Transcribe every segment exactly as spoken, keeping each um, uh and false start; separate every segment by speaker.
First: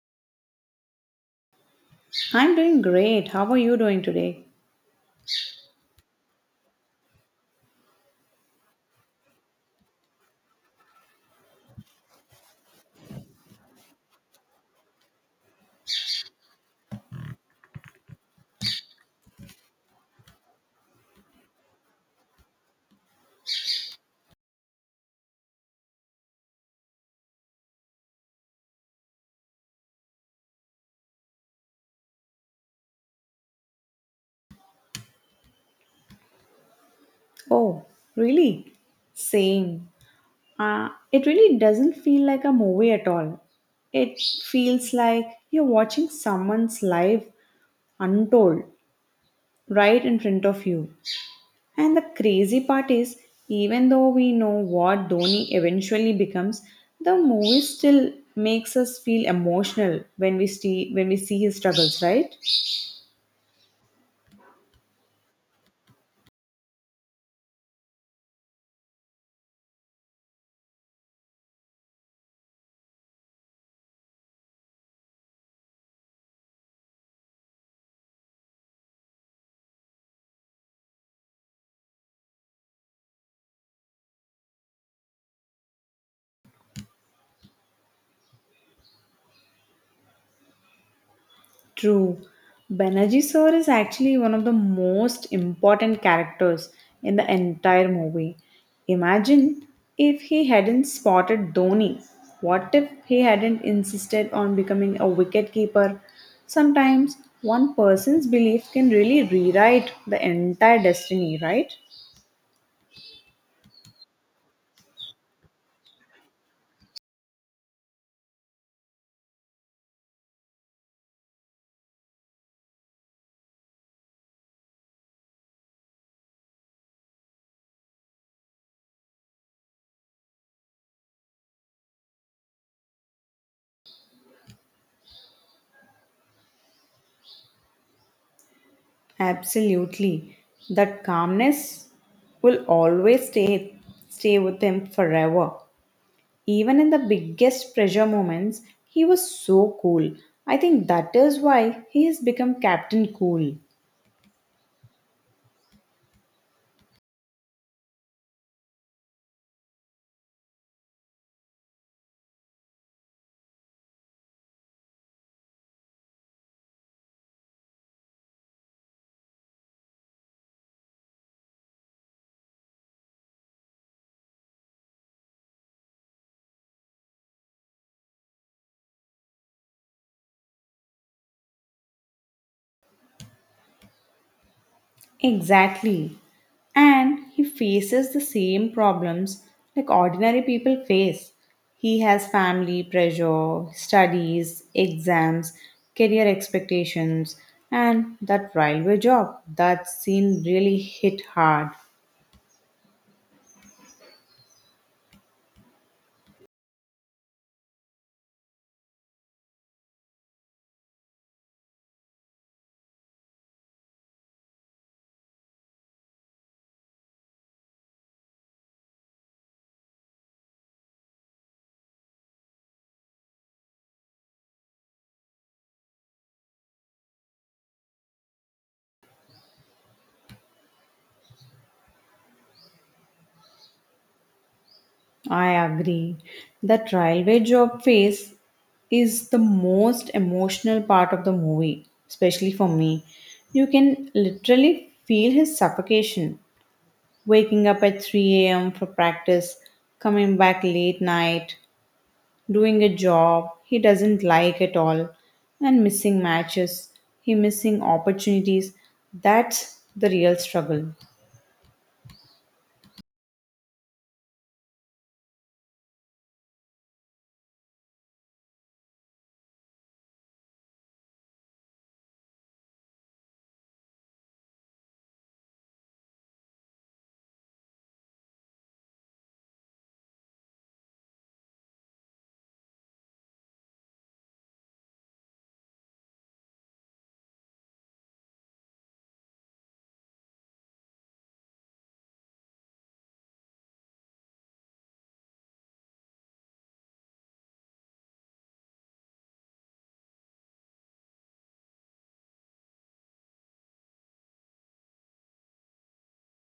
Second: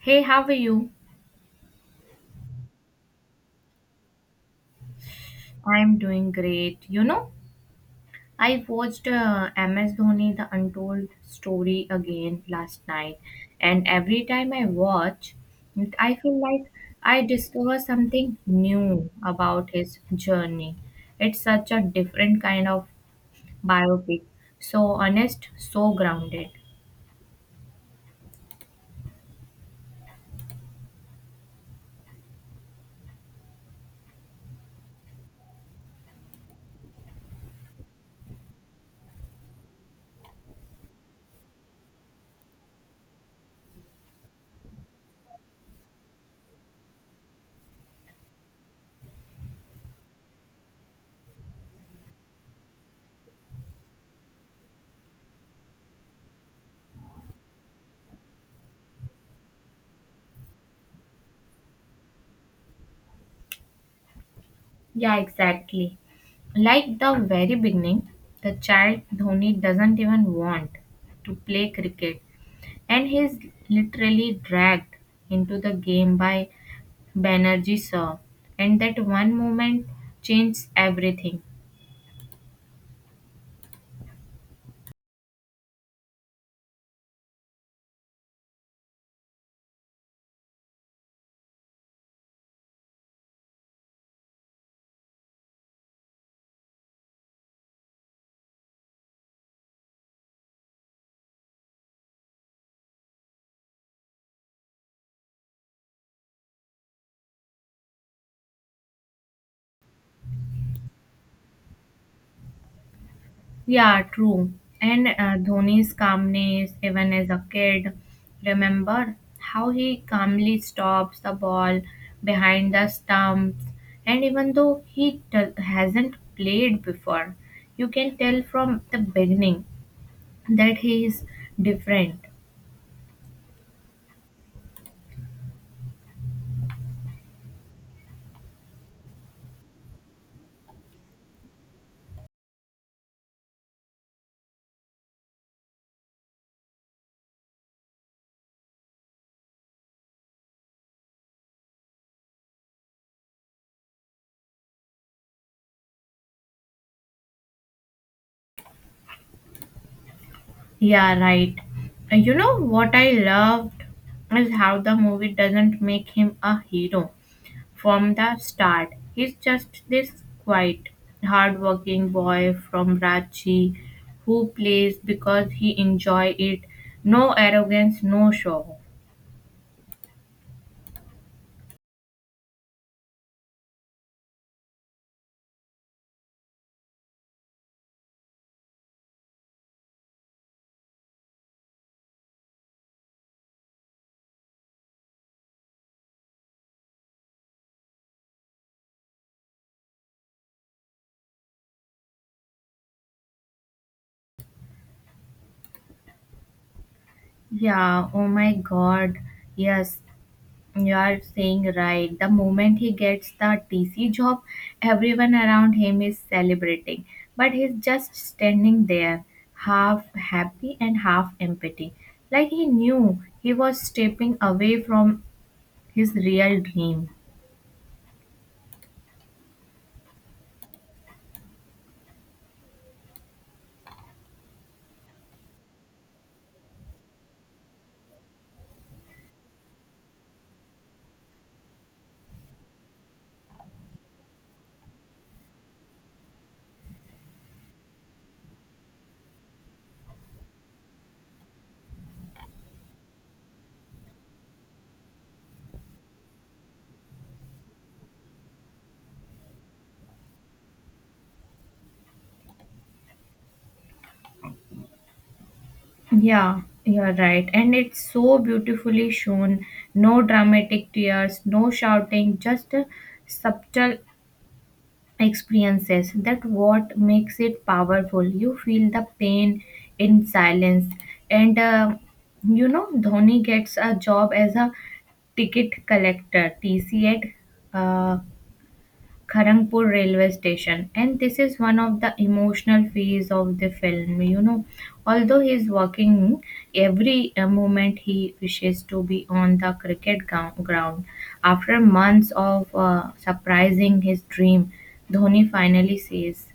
Speaker 1: Hey, how are you?
Speaker 2: I'm doing great. How are you doing today?
Speaker 1: I'm doing great. You know, I watched uh, M S Dhoni The Untold Story again last night, and every time I watch, it- I feel like I discover something new about his journey. It's such a different kind of biopic, so honest, so grounded.
Speaker 2: Oh, really? Same. Uh, it really doesn't feel like a movie at all. It feels like you're watching someone's life untold right in front of you. And the crazy part is, even though we know what Dhoni eventually becomes, the movie still makes us feel emotional when we see when we see his struggles, right?
Speaker 1: Yeah, exactly. Like the very beginning, the child Dhoni doesn't even want to play cricket and he's literally dragged into the game by Banerjee sir. And that one moment changed everything.
Speaker 2: True. Banaji is actually one of the most important characters in the entire movie. Imagine if he hadn't spotted Dhoni. What if he hadn't insisted on becoming a wicketkeeper? Sometimes one person's belief can really rewrite the entire destiny, right?
Speaker 1: Yeah, true. And uh, Dhoni's calmness, even as a kid, remember how he calmly stops the ball behind the stumps. And even though he do- hasn't played before, you can tell from the beginning that he is different.
Speaker 2: Absolutely. That calmness will always stay stay with him forever. Even in the biggest pressure moments, he was so cool. I think that is why he has become Captain Cool.
Speaker 1: Yeah, right. Uh, You know what I loved is how the movie doesn't make him a hero from the start. He's just this quiet, hardworking boy from Ranchi who plays because he enjoy it. No arrogance, no show.
Speaker 2: Exactly. And he faces the same problems like ordinary people face. He has family pressure, studies, exams, career expectations, and that railway job. That scene really hit hard.
Speaker 1: Yeah, oh my god. Yes, you are saying right. The moment he gets the T C job, everyone around him is celebrating. But he's just standing there, half happy and half empty. Like he knew he was stepping away from his real dream.
Speaker 2: I agree. That railway job phase is the most emotional part of the movie, especially for me. You can literally feel his suffocation, waking up at three a m for practice, coming back late night, doing a job he doesn't like at all, and missing matches, he missing opportunities. That's the real struggle.
Speaker 1: Yeah, you're right. And it's so beautifully shown. No dramatic tears, no shouting, just a subtle experiences that what makes it powerful you feel the pain in silence and uh, you know dhoni gets a job as a ticket collector tc at uh, Kharagpur railway station and this is one of the emotional phase of the film you know although he is working every uh, moment he wishes to be on the cricket gou- ground after months of uh, surprising his dream dhoni finally says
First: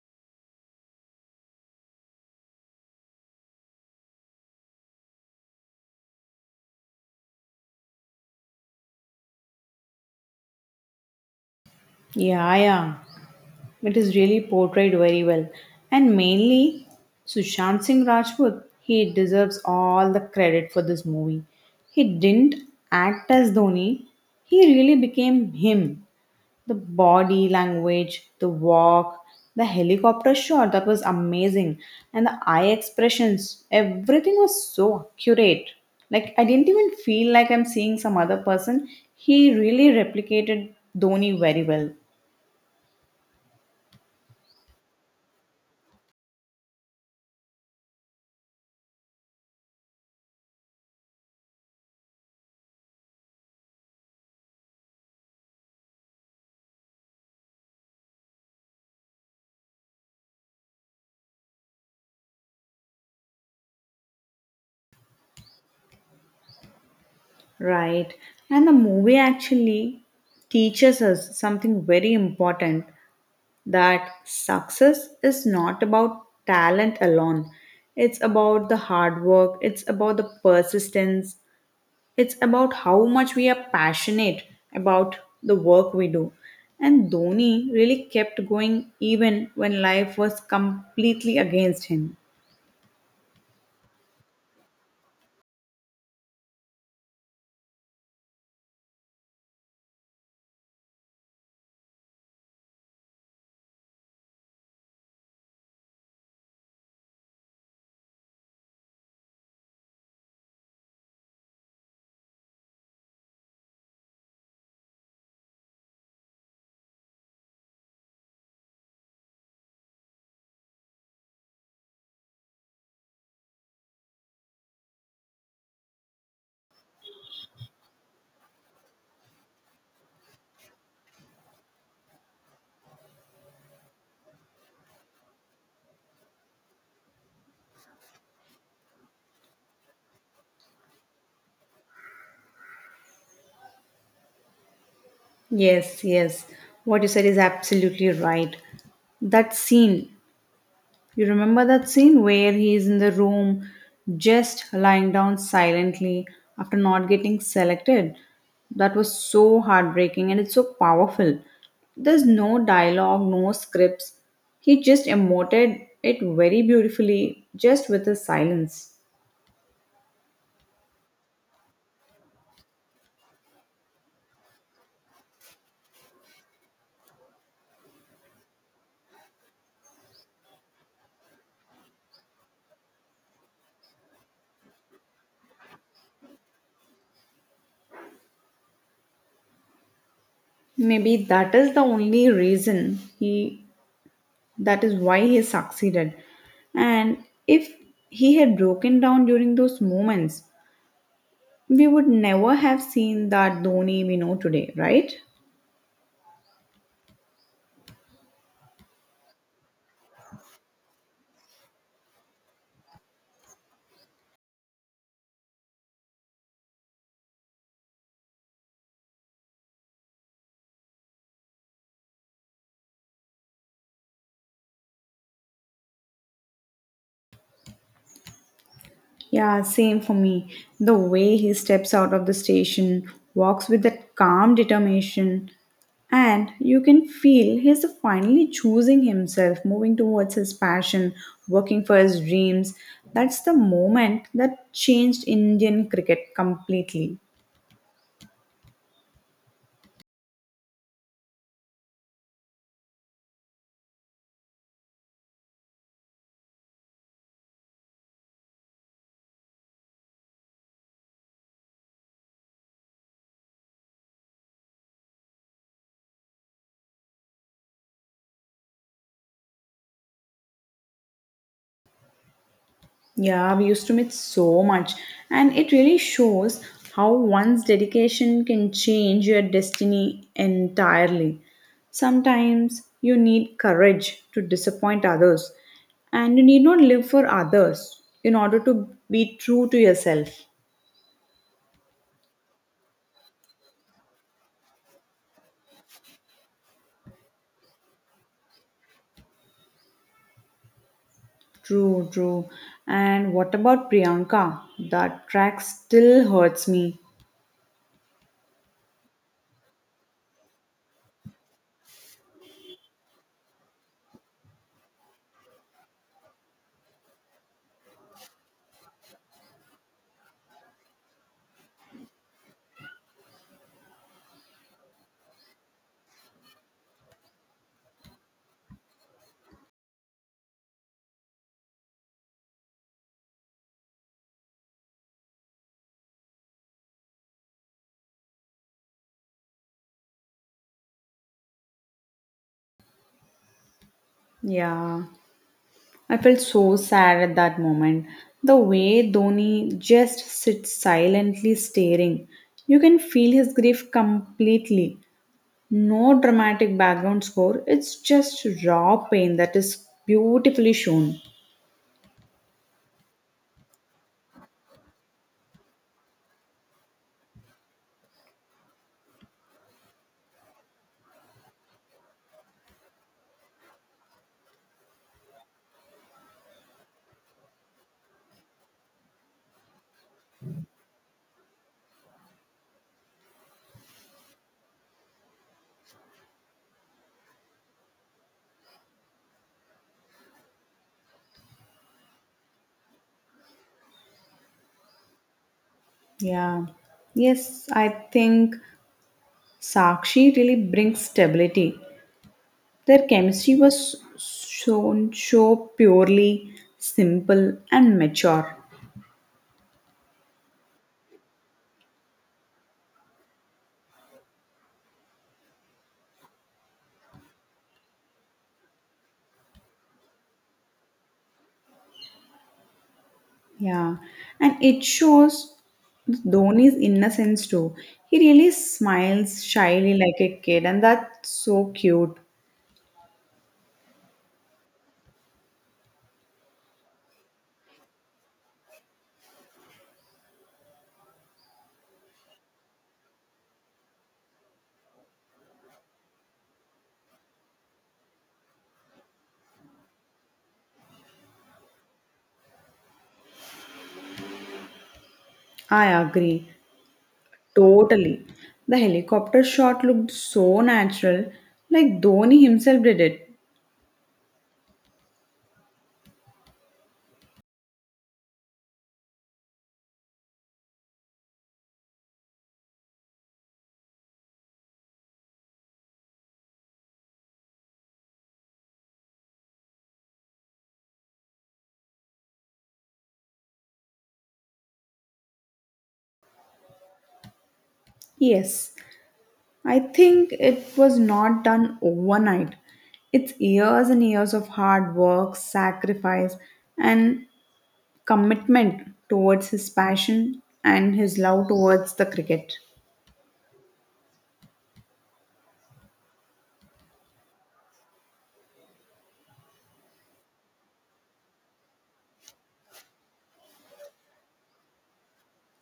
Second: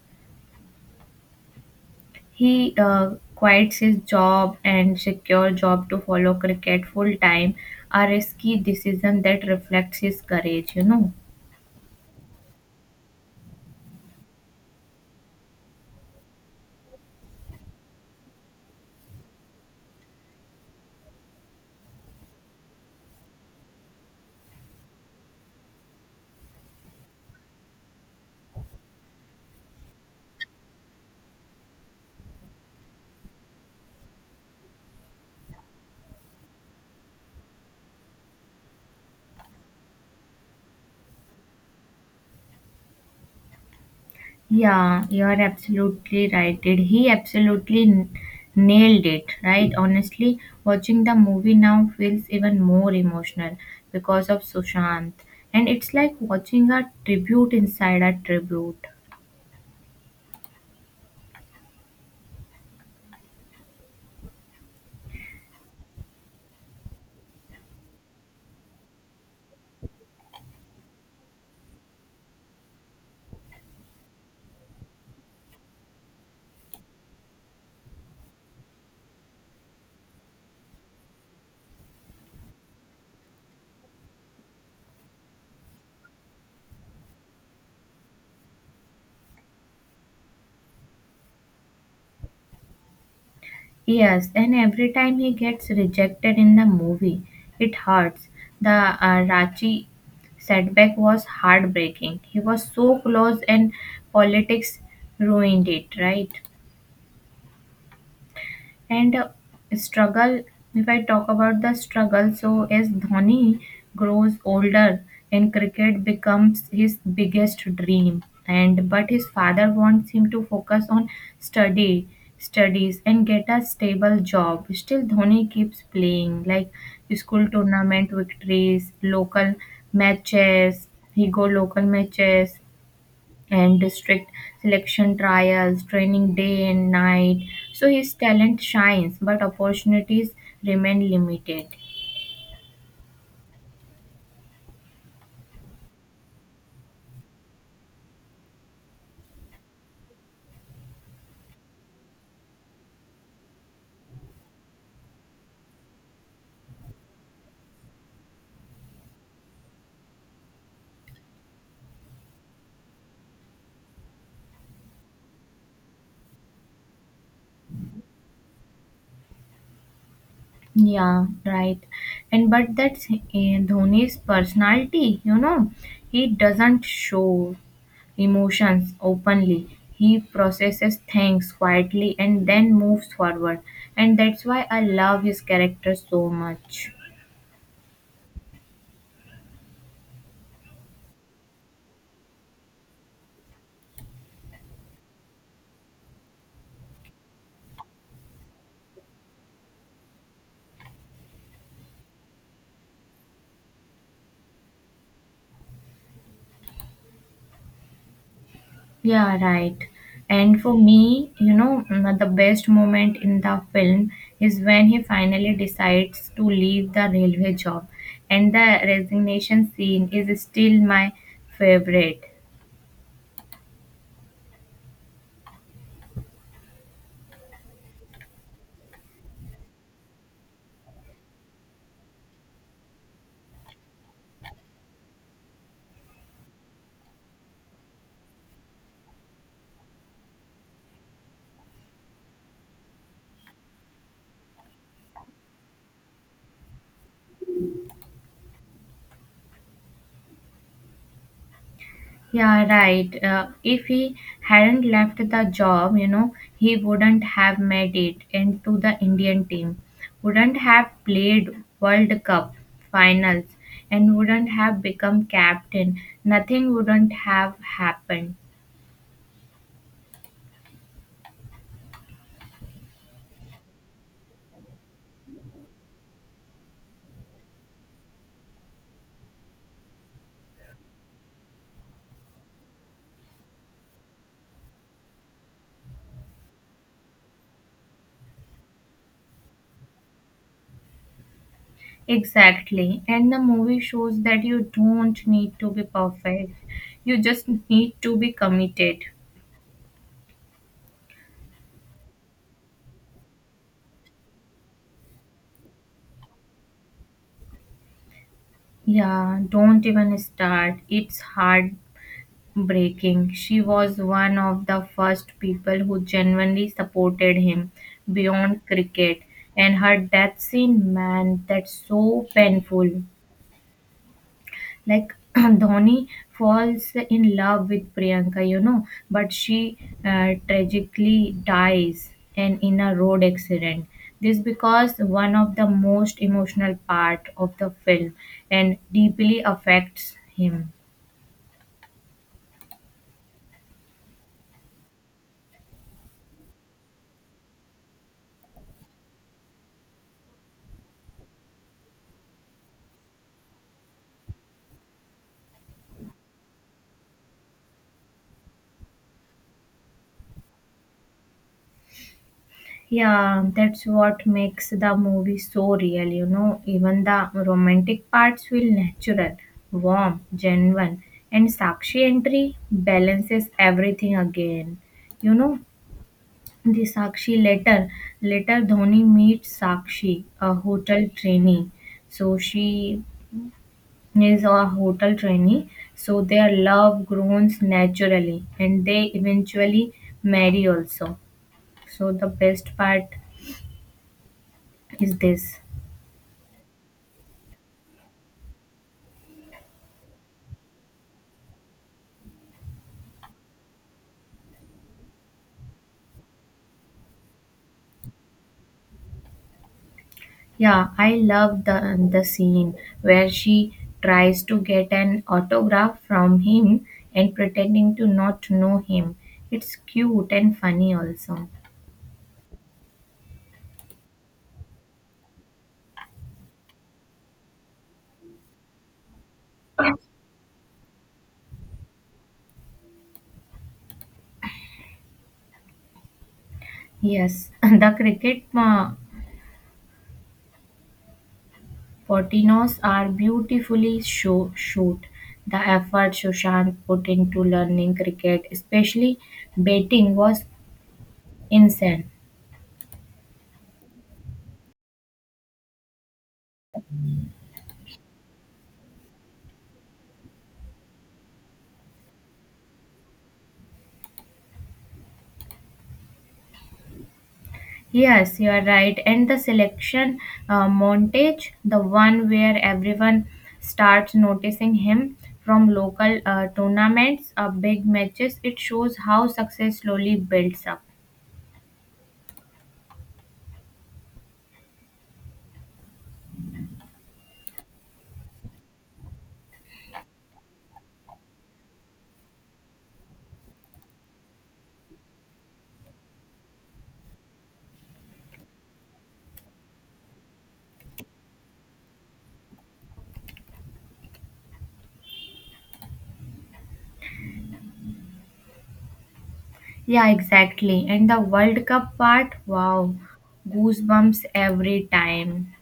Speaker 1: he uh, quits his job and secure job to follow cricket full time a risky decision that reflects his courage you know.
Speaker 2: Yeah, yeah. It is really portrayed very well. And mainly Sushant Singh Rajput, he deserves all the credit for this movie. He didn't act as Dhoni, he really became him. The body language, the walk, the helicopter shot that was amazing, and the eye expressions, everything was so accurate. Like I didn't even feel like I'm seeing some other person. He really replicated Dhoni very well.
Speaker 1: Yeah, you are absolutely right. Did he absolutely n- nailed it, right? Honestly, watching the movie now feels even more emotional because of Sushant. And it's like watching a tribute inside a tribute.
Speaker 2: Right. And the movie actually teaches us something very important that success is not about talent alone. It's about the hard work, it's about the persistence, it's about how much we are passionate about the work we do. And Dhoni really kept going even when life was completely against him.
Speaker 1: Yes, and every time he gets rejected in the movie, it hurts. The uh, Rachi setback was heartbreaking. He was so close and politics ruined it, right? And uh, struggle, if I talk about the struggle, so as Dhoni grows older and cricket becomes his biggest dream, and but his father wants him to focus on study, studies, and get a stable job. Still, Dhoni keeps playing like school tournament victories, local matches. He go local matches and district selection trials, training day and night. So his talent shines, but opportunities remain limited.
Speaker 2: Yes, yes. What you said is absolutely right. That scene. You remember that scene where he is in the room just lying down silently after not getting selected? That was so heartbreaking and it's so powerful. There's no dialogue, no scripts. He just emoted it very beautifully just with his silence.
Speaker 1: Yeah, right. And but that's uh, Dhoni's personality, you know, he doesn't show emotions openly. He processes things quietly and then moves forward. And that's why I love his character so much.
Speaker 2: Maybe that is the only reason he that is why he succeeded. And if he had broken down during those moments, we would never have seen that Dhoni we know today, right?
Speaker 1: Yeah, right. And for me, you know, mm, the best moment in the film is when he finally decides to leave the railway job, and the resignation scene is still my favorite.
Speaker 2: Yeah, same for me. The way he steps out of the station, walks with that calm determination, and you can feel he's finally choosing himself, moving towards his passion, working for his dreams. That's the moment that changed Indian cricket completely.
Speaker 1: Yeah, right. Uh, if he hadn't left the job, you know, he wouldn't have made it into the Indian team, wouldn't have played World Cup finals, and wouldn't have become captain. Nothing wouldn't have happened.
Speaker 2: Yeah, we used to meet so much, and it really shows how one's dedication can change your destiny entirely. Sometimes you need courage to disappoint others, and you need not live for others in order to be true to yourself.
Speaker 1: Exactly. And the movie shows that you don't need to be perfect. You just need to be committed.
Speaker 2: True, true. And what about Priyanka? That track still hurts me.
Speaker 1: Yeah, don't even start. It's heartbreaking. She was one of the first people who genuinely supported him beyond cricket. And her death scene, man, that's so painful. Like Dhoni falls in love with Priyanka, you know, but she uh, tragically dies and in a road accident. This because one of the most emotional part of the film and deeply affects him.
Speaker 2: Yeah. I felt so sad at that moment. The way Dhoni just sits silently staring. You can feel his grief completely. No dramatic background score, it's just raw pain that is beautifully shown.
Speaker 1: Yeah, that's what makes the movie so real, you know. Even the romantic parts feel natural, warm, genuine, and Sakshi entry balances everything again, you know. The Sakshi letter. Later, Dhoni meets Sakshi, a hotel trainee. So she is a hotel trainee. So their love grows naturally, and they eventually marry also. So the best part is this.
Speaker 2: Yeah. Yes, I think Sakshi really brings stability. Their chemistry was shown so purely simple and mature.
Speaker 1: Yeah, I love the the scene where she tries to get an autograph from him and pretending to not know him. It's cute and funny also.
Speaker 2: Yeah, and it shows Dhoni's innocence too. He really smiles shyly like a kid, and that's so cute.
Speaker 1: Yes, the cricket uh, Potinos are beautifully show shoot. The effort Sushant put into learning cricket, especially batting, was insane.
Speaker 2: I agree totally. The helicopter shot looked so natural, like Dhoni himself did it.
Speaker 1: Yes, you are right. And the selection uh, montage, the one where everyone starts noticing him from local uh, tournaments, uh, big matches, it shows how success slowly builds up.
Speaker 2: Yes, I think it was not done overnight. It's years and years of hard work, sacrifice, and commitment towards his passion and his love towards the cricket.
Speaker 1: Yeah, exactly. And the World Cup part, wow, goosebumps every time.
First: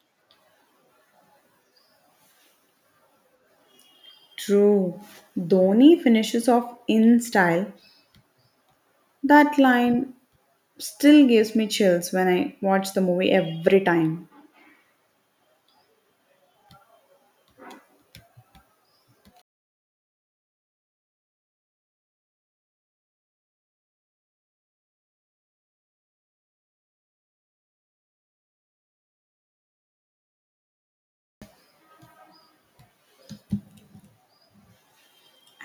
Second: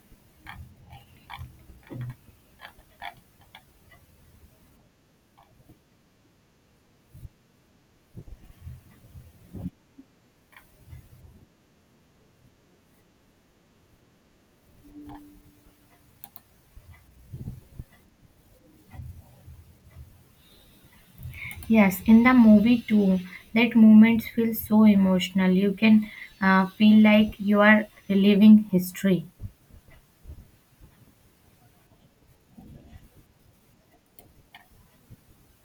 Speaker 2: True. Dhoni finishes off in style. That line still gives me chills when I watch the movie every time.
Speaker 1: Yes, in the movie too, that moments feel so emotional. You can uh, feel like you are reliving history.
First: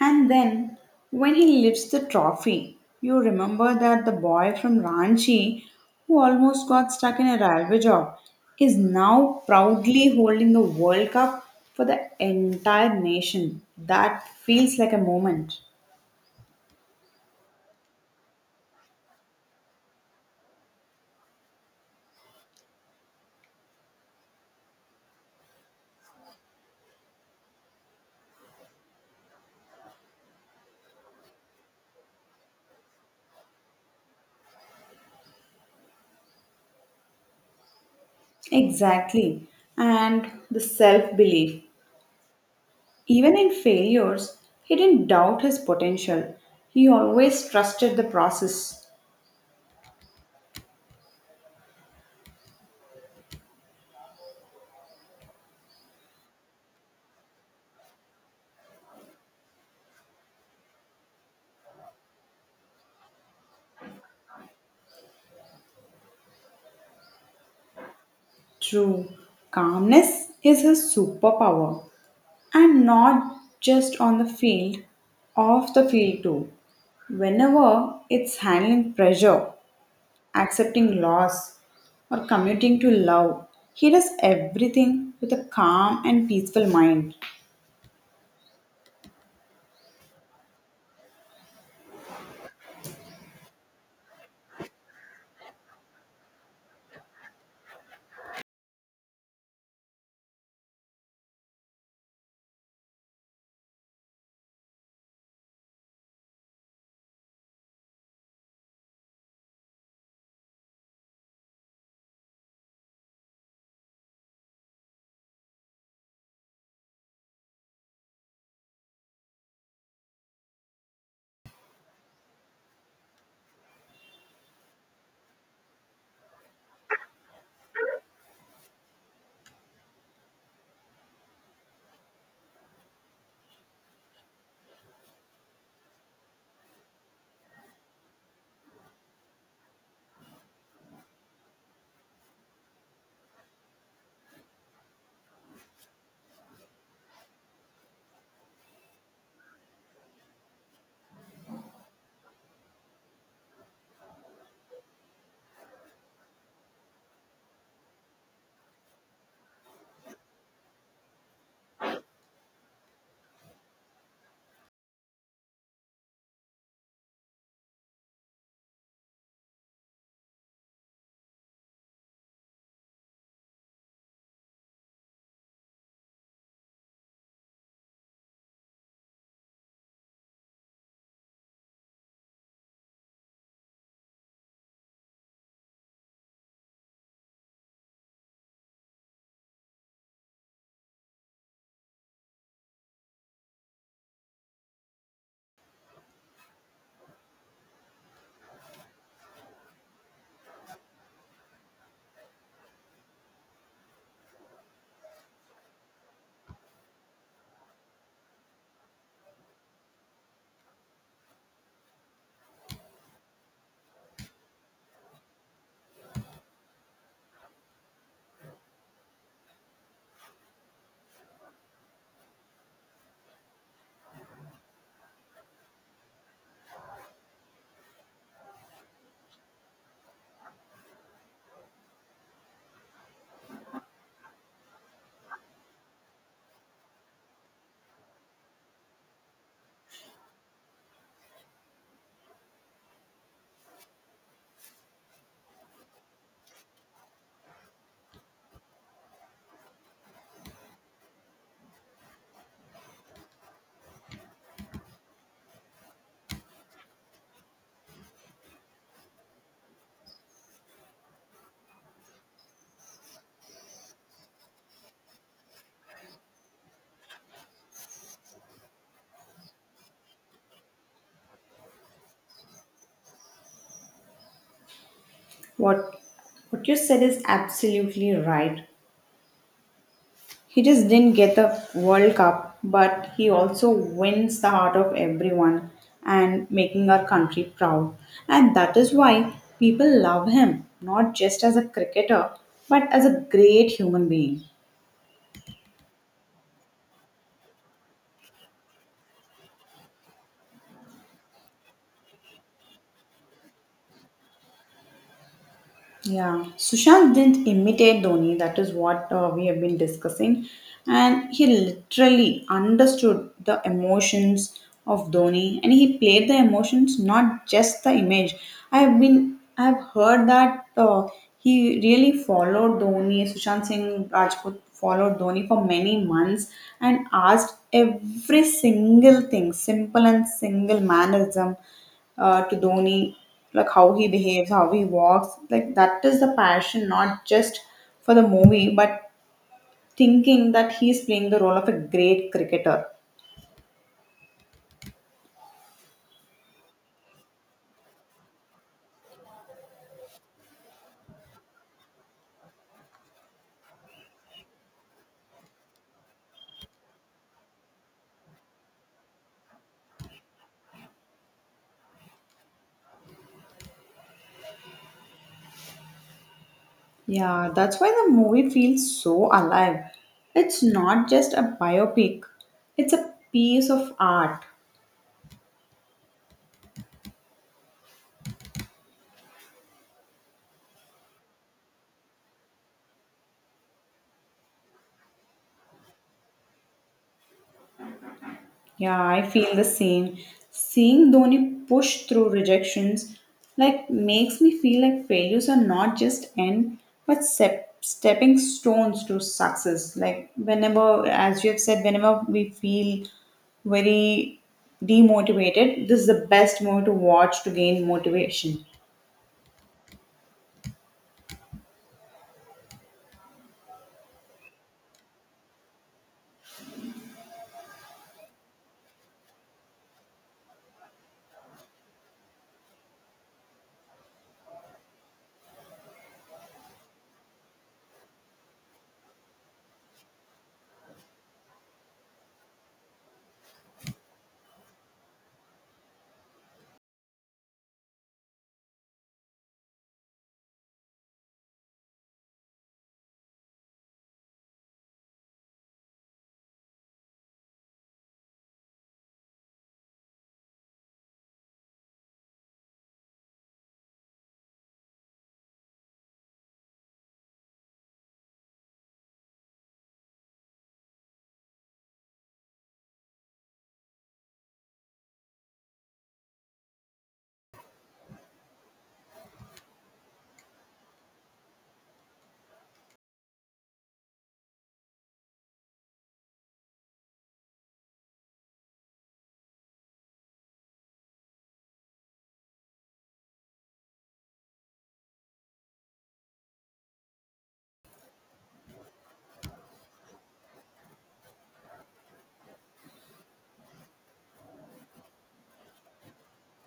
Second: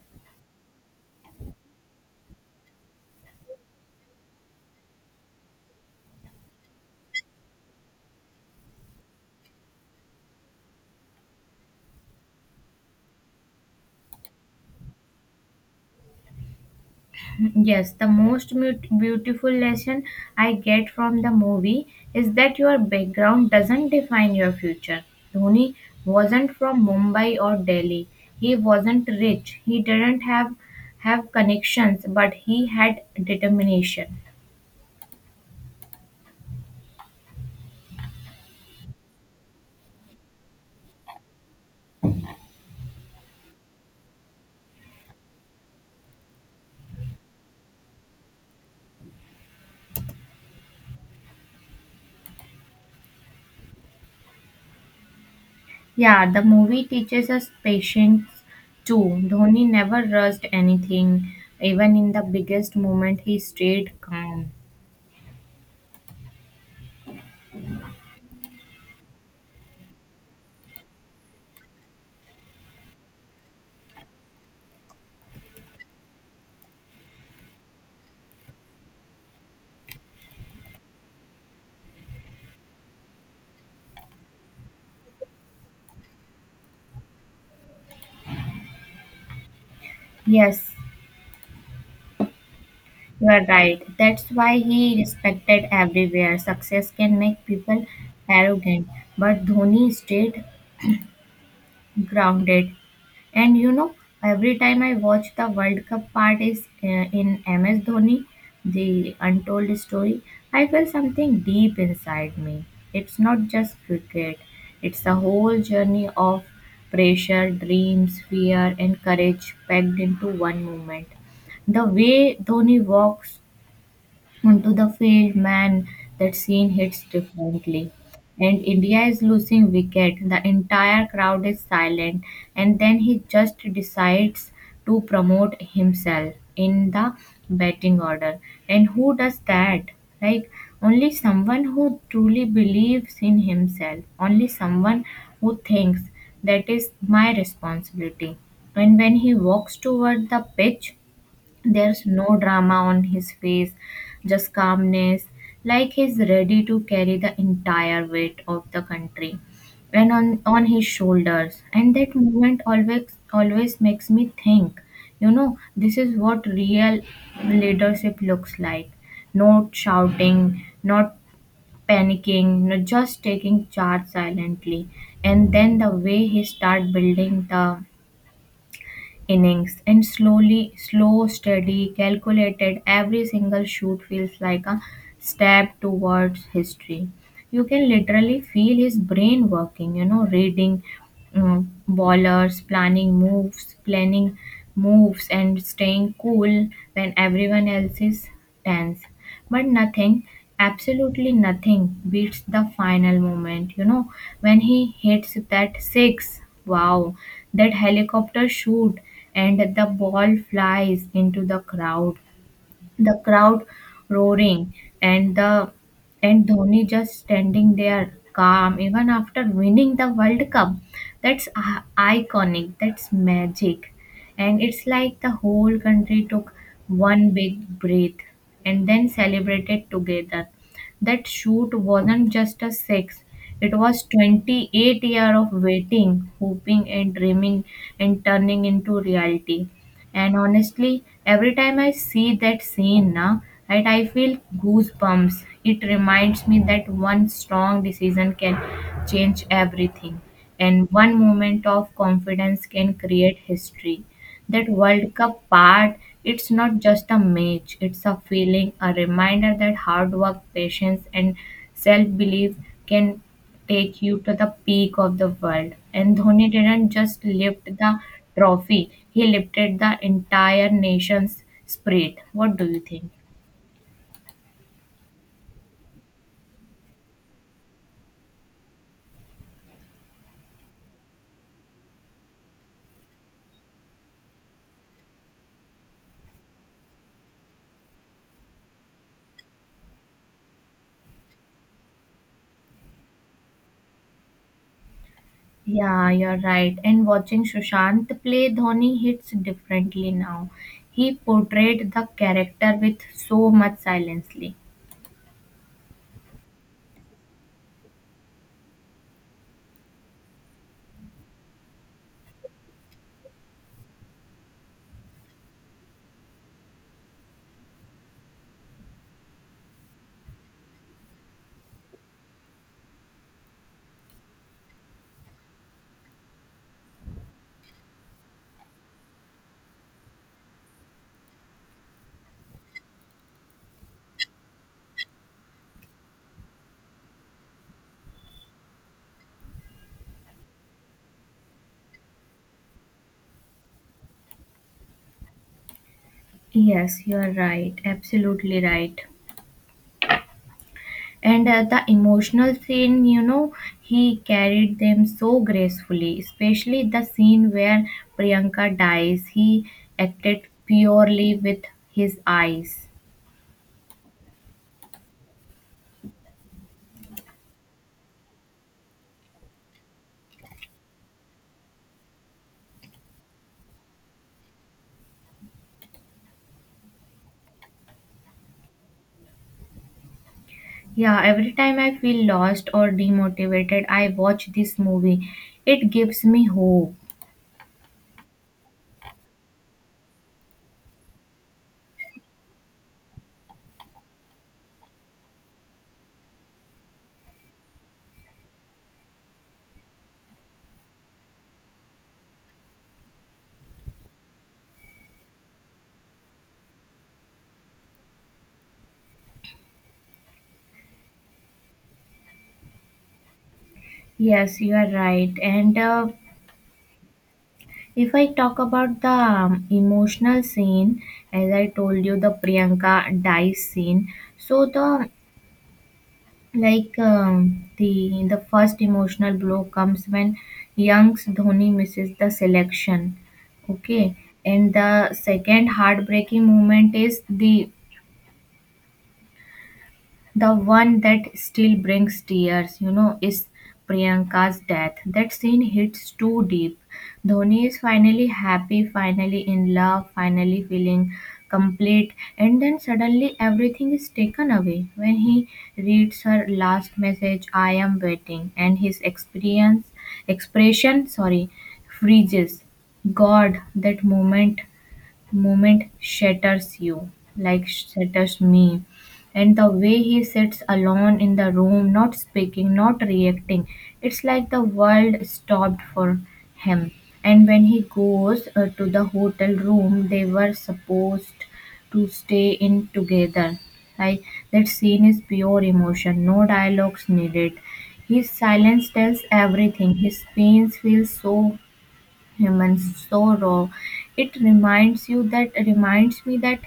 Speaker 2: And then when he lifts the trophy, you remember that the boy from Ranchi who almost got stuck in a railway job is now proudly holding the World Cup for the entire nation. That feels like a moment.
Speaker 1: Yes, the most mut- beautiful lesson I get from the movie is that your background doesn't define your future. Dhoni wasn't from Mumbai or Delhi. He wasn't rich. He didn't have have connections, but he had determination.
Speaker 2: Exactly. And the self belief. Even in failures, he didn't doubt his potential. He always trusted the process.
Speaker 1: Yeah, the movie teaches us patience too. Dhoni never rushed anything. Even in the biggest moment, he stayed calm.
Speaker 2: True, calmness is his superpower, and not just on the field, off the field too. Whenever it's handling pressure, accepting loss, or committing to love, he does everything with a calm and peaceful mind.
Speaker 1: Yes, you are right. That's why he respected everywhere. Success can make people arrogant, but Dhoni stayed grounded. And you know, every time I watch the World Cup part is uh, in M S Dhoni, the untold story, I feel something deep inside me. It's not just cricket. It's a whole journey of pressure, dreams, fear, and courage packed into one moment the way Dhoni walks onto the field, man, that scene hits differently. And India is losing wicket. The entire crowd is silent, and then he just decides to promote himself in the batting order. And who does that? Like only someone who truly believes in himself. Only someone who thinks that is my responsibility. And when he walks toward the pitch, there's no drama on his face, just calmness, like he's ready to carry the entire weight of the country and on, on his shoulders. And that moment always always makes me think, you know, this is what real leadership looks like. Not shouting, not panicking, not just taking charge silently. And then the way he start building the innings and slowly slow steady calculated every single shoot feels like a step towards history you can literally feel his brain working you know reading uh, bowlers, planning moves, planning moves, and staying cool when everyone else is tense. But nothing, absolutely nothing, beats the final moment. You know, when he hits that six, wow, that helicopter shoot, and the ball flies into the crowd the crowd roaring and the and Dhoni just standing there calm even after winning the World Cup. That's i- iconic. That's magic, and it's like the whole country took one big breath and then celebrated together. That shoot wasn't just a six. It was twenty-eight year of waiting, hoping and dreaming and turning into reality. And honestly, every time I see that scene now, right, I feel goosebumps. It reminds me that one strong decision can change everything, and one moment of confidence can create history. That World Cup part, it's not just a match, it's a feeling, a reminder that hard work, patience, and self belief can take you to the peak of the world. And Dhoni didn't just lift the trophy, he lifted the entire nation's spirit. What do you think?
Speaker 2: What what you said is absolutely right. He just didn't get the World Cup, but he also wins the heart of everyone and making our country proud. And that is why people love him, not just as a cricketer, but as a great human being.
Speaker 1: Yeah, you're right. And watching Sushant play, Dhoni hits differently now. He portrayed the character with so much silently.
Speaker 2: Yeah, Sushant didn't imitate Dhoni. That is what uh, we have been discussing, and he literally understood the emotions of Dhoni, and he played the emotions, not just the image. I have been, I have heard that uh, he really followed Dhoni. Sushant Singh Rajput followed Dhoni for many months and asked every single thing, simple and single mannerism, uh, to Dhoni, like how he behaves, how he walks. Like that is the passion, not just for the movie, but thinking that he's playing the role of a great cricketer.
Speaker 1: Yes, you're right. Absolutely right. and uh, the emotional scene you know he carried them so gracefully especially the scene where priyanka dies he acted purely with his eyes.
Speaker 2: Yeah, that's why the movie feels so alive. It's not just a biopic, it's a piece of art.
Speaker 1: Yeah every time I feel lost or demotivated I watch this movie it gives me hope.
Speaker 2: Yeah, I feel the same. Seeing Dhoni push through rejections like makes me feel like failures are not just end but step, stepping stones to success. Like whenever, as you have said, whenever we feel very demotivated, this is the best moment to watch to gain motivation.
Speaker 1: Yes, you are right. And uh, if I talk about the um, emotional scene, as I told you, the Priyanka dies scene. So the um, like um, the the first emotional blow comes when young's Dhoni misses the selection okay and the second heartbreaking moment is the the one that still brings tears, you know, is Priyanka's death. That scene hits too deep. Dhoni is finally happy, finally in love, finally feeling complete, and then suddenly everything is taken away. When he reads her last message, I am waiting, and his experience expression sorry freezes. God, that moment moment shatters you, like shatters me. And the way he sits alone in the room, not speaking, not reacting, it's like the world stopped for him. And when he goes uh, to the hotel room, they were supposed to stay in together. Like that scene is pure emotion, no dialogues needed. His silence tells everything. His pain feels so human sorrow. It reminds you that reminds me that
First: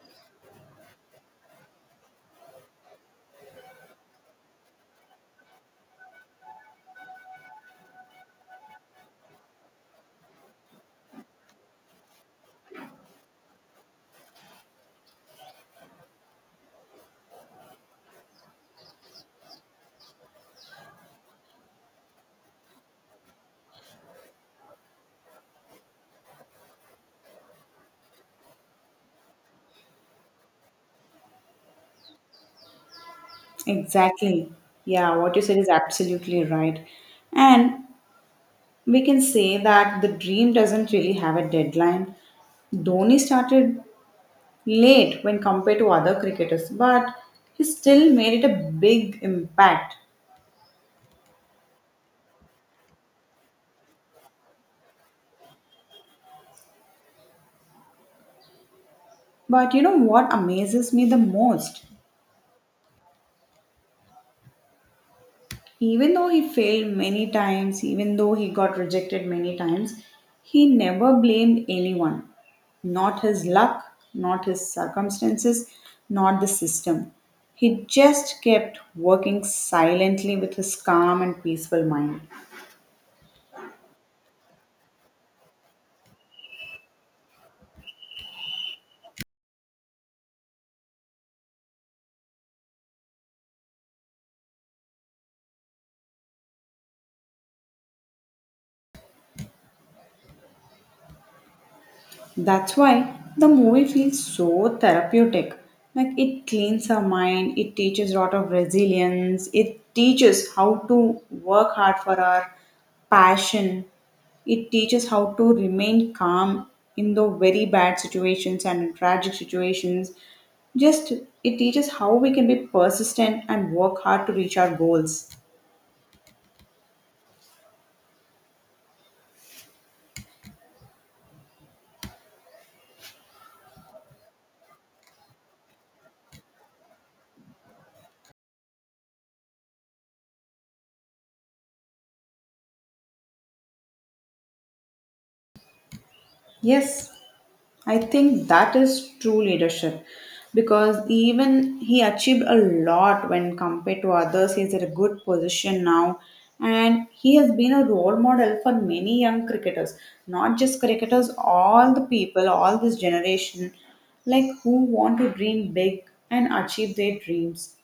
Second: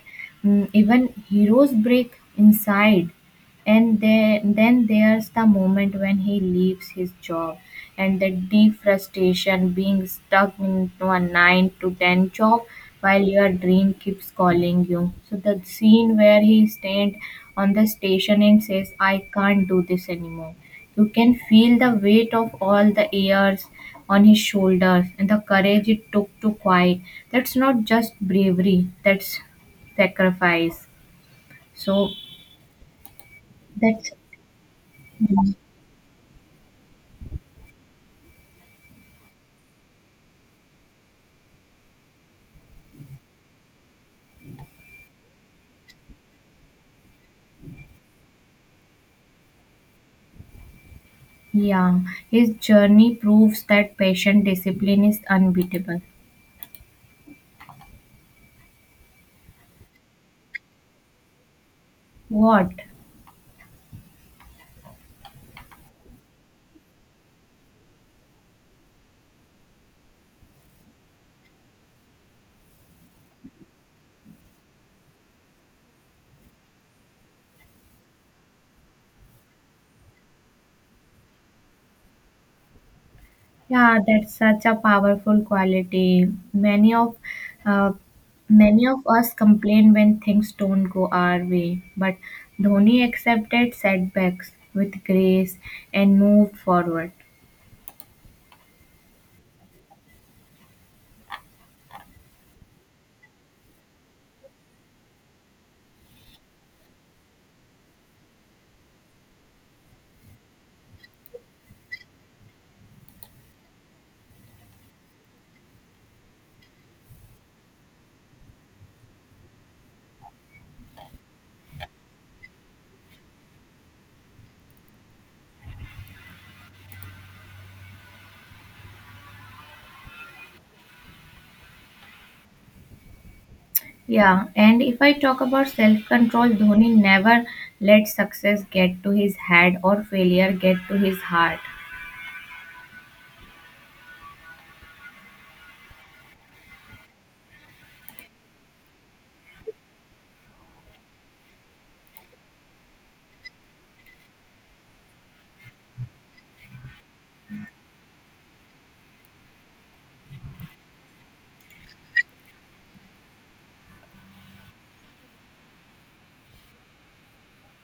Speaker 1: mm, even heroes break inside and there, then there's the moment when he leaves his job and the deep frustration being stuck into a nine to ten job while your dream keeps calling you. So, the scene where he stands on the station and says, I can't do this anymore. You can feel the weight of all the years on his shoulders and the courage it took to quiet. That's not just bravery, that's sacrifice. So, that's.
Speaker 2: Exactly. Yeah, what you said is absolutely right. And we can say that the dream doesn't really have a deadline. Dhoni started late when compared to other cricketers, but he still made it a big impact.
Speaker 1: Yeah, his journey proves that patient discipline is unbeatable.
Speaker 2: But you know what amazes me the most?
Speaker 1: What?
Speaker 2: Even though he failed many times, even though he got rejected many times, he never blamed anyone. Not his luck, not his circumstances, not the system. He just kept working silently with his calm and peaceful mind.
Speaker 1: Yeah, that's such a powerful quality. Many of uh, Many of us complain when things don't go our way, but Dhoni accepted setbacks with grace and moved forward.
Speaker 2: That's why the movie feels so therapeutic. Like it cleans our mind, it teaches a lot of resilience, it teaches how to work hard for our passion, it teaches how to remain calm in the very bad situations and in tragic situations. Just it teaches how we can be persistent and work hard to reach our goals.
Speaker 1: Yeah, and if I talk about self-control, Dhoni never let success get to his head or failure get to his heart.
Speaker 2: Yes, I think that is true leadership because even he achieved a lot when compared to others. He's in a good position now and he has been a role model for many young cricketers, not just cricketers, all the people, all this generation, like who want to dream big and achieve their dreams.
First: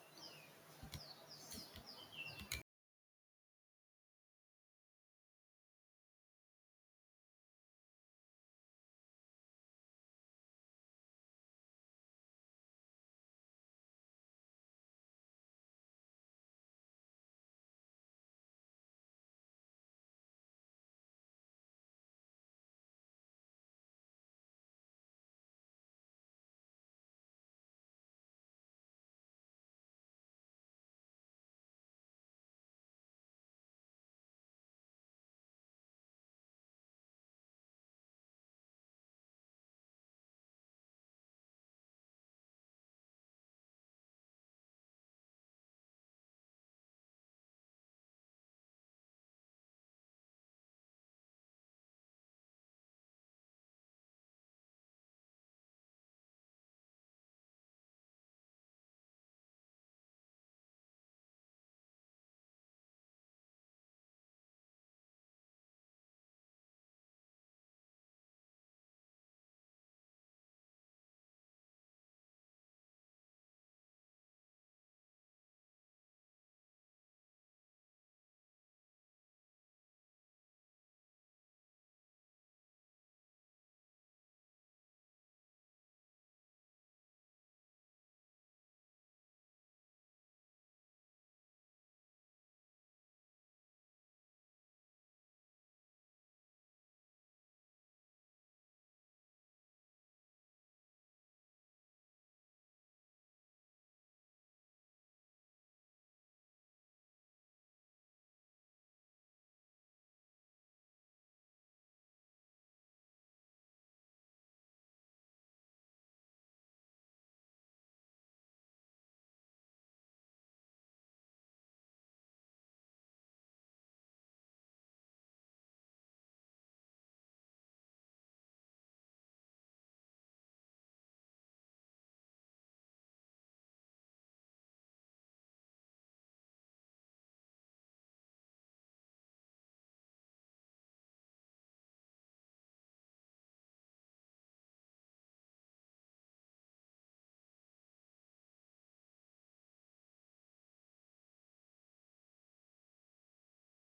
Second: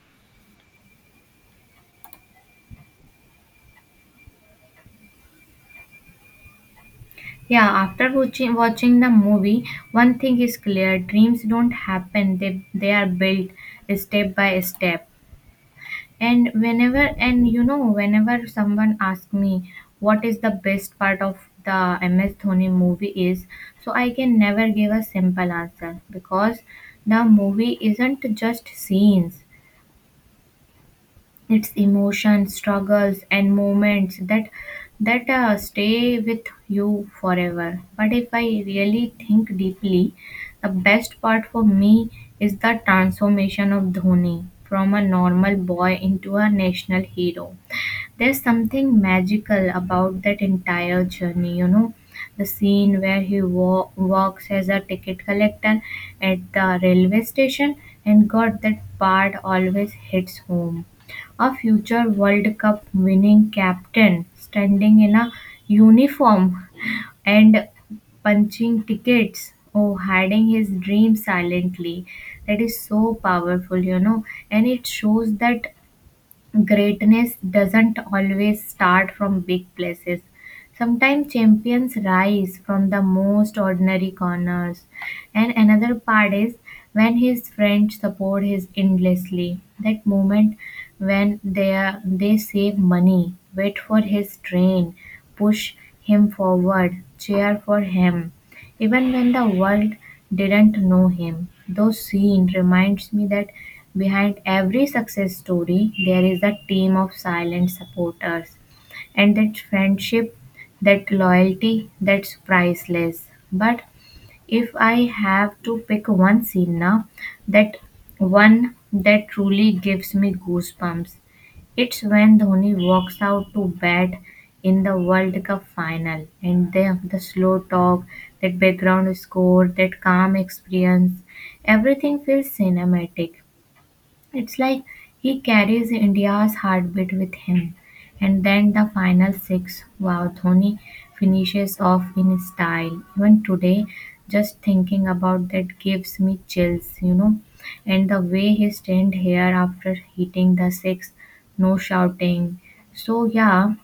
Speaker 1: Yeah, after watching watching the movie, one thing is clear: dreams don't happen; they they are built step by step. And whenever and you know, whenever someone asks me what is the best part of the M S Dhoni movie is, so I can never give a simple answer because the movie isn't just scenes. It's emotions, struggles, and moments that that uh, stay with you forever. But if I really think deeply, the best part for me is the transformation of Dhoni from a normal boy into a national hero. There's something magical about that entire journey, you know. The scene where he wa- works as a ticket collector at the railway station, and God, that part always hits home. A future World Cup winning captain standing in a uniform and punching tickets or hiding his dream silently. That is so powerful, you know, and it shows that greatness doesn't always start from big places. Sometimes champions rise from the most ordinary corners. And another part is when his friends support his endlessly. That moment when they are, they save money, wait for his train, push him forward, cheer for him. Even when the world didn't know him, those scene reminds me that behind every success story, there is a team of silent supporters. And that friendship, that loyalty, that's priceless. But if I have to pick one scene now, that one that truly gives me goosebumps, it's when Dhoni walks out to bat in the World Cup final and the, the slow talk, that background score, that calm experience, everything feels cinematic. It's like he carries India's heartbeat with him. And then the final six, wow, Dhoni finishes off in style. Even today, just thinking about that gives me chills, you know. And the way he stand here after hitting the six, no shouting. So yeah,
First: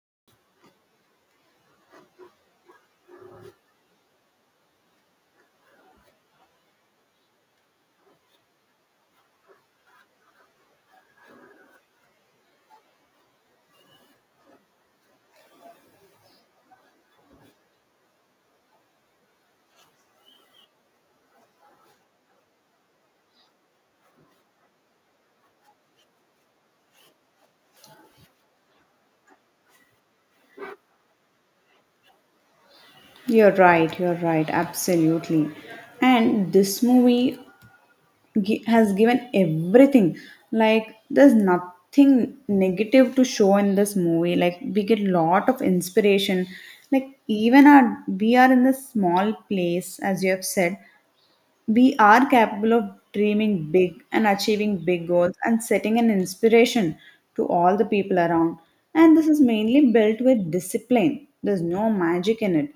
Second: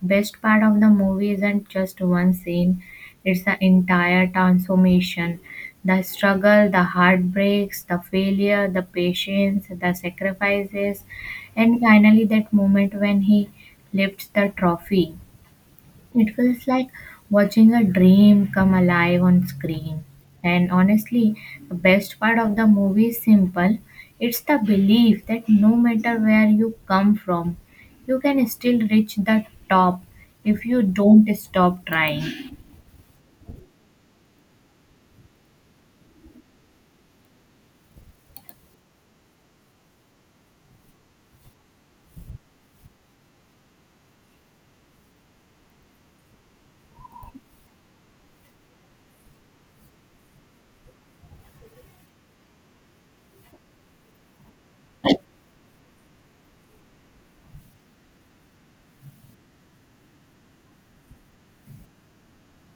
Speaker 1: best part of the movie isn't just one scene, it's the entire transformation. The struggle, the heartbreaks, the failure, the patience, the sacrifices, and finally that moment when he lifts the trophy. It feels like watching a dream come alive on screen. And honestly, the best part of the movie is simple it's the belief that no matter where you come from, you can still reach the top if you don't stop trying.
Speaker 2: You're right, you're right, absolutely. And this movie gi- has given everything, like there's nothing negative to show in this movie, like we get lot of inspiration, like even our we are in this small place as you have said, we are capable of dreaming big and achieving big goals and setting an inspiration to all the people around. And this is mainly built with discipline. There's no magic in it.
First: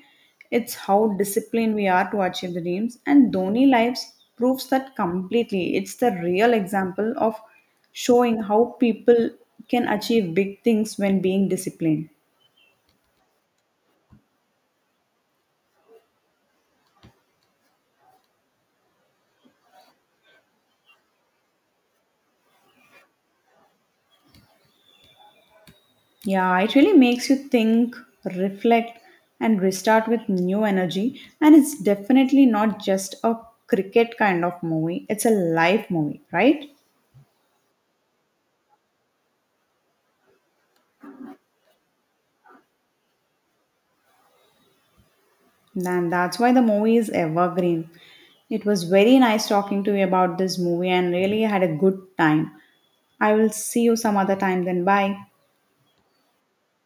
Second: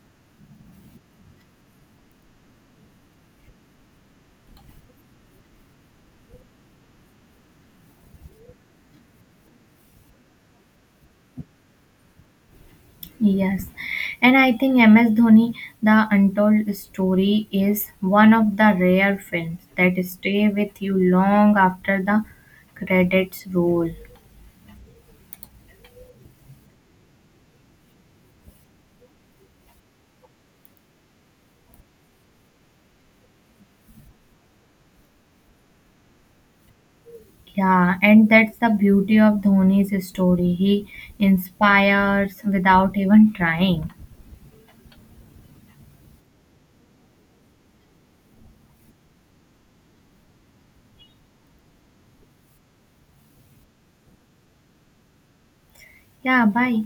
Speaker 2: It's how disciplined we are to achieve the dreams. And Dhoni Lives proves that completely. It's the real example of showing how people can achieve big things when being disciplined.
Speaker 1: Yes, and I think M S Dhoni, The Untold Story, is one of the rare films that stay with you long after the credits roll.
Speaker 2: Yeah, it really makes you think, reflect, and restart with new energy. And it's definitely not just a cricket kind of movie, it's a life movie, right?
Speaker 1: Yeah, and that's the beauty of Dhoni's story. He inspires without even trying.
Speaker 2: And that's why the movie is evergreen. It was very nice talking to you about this movie and really had a good time. I will see you some other time then. Bye.
Speaker 1: Yeah, bye.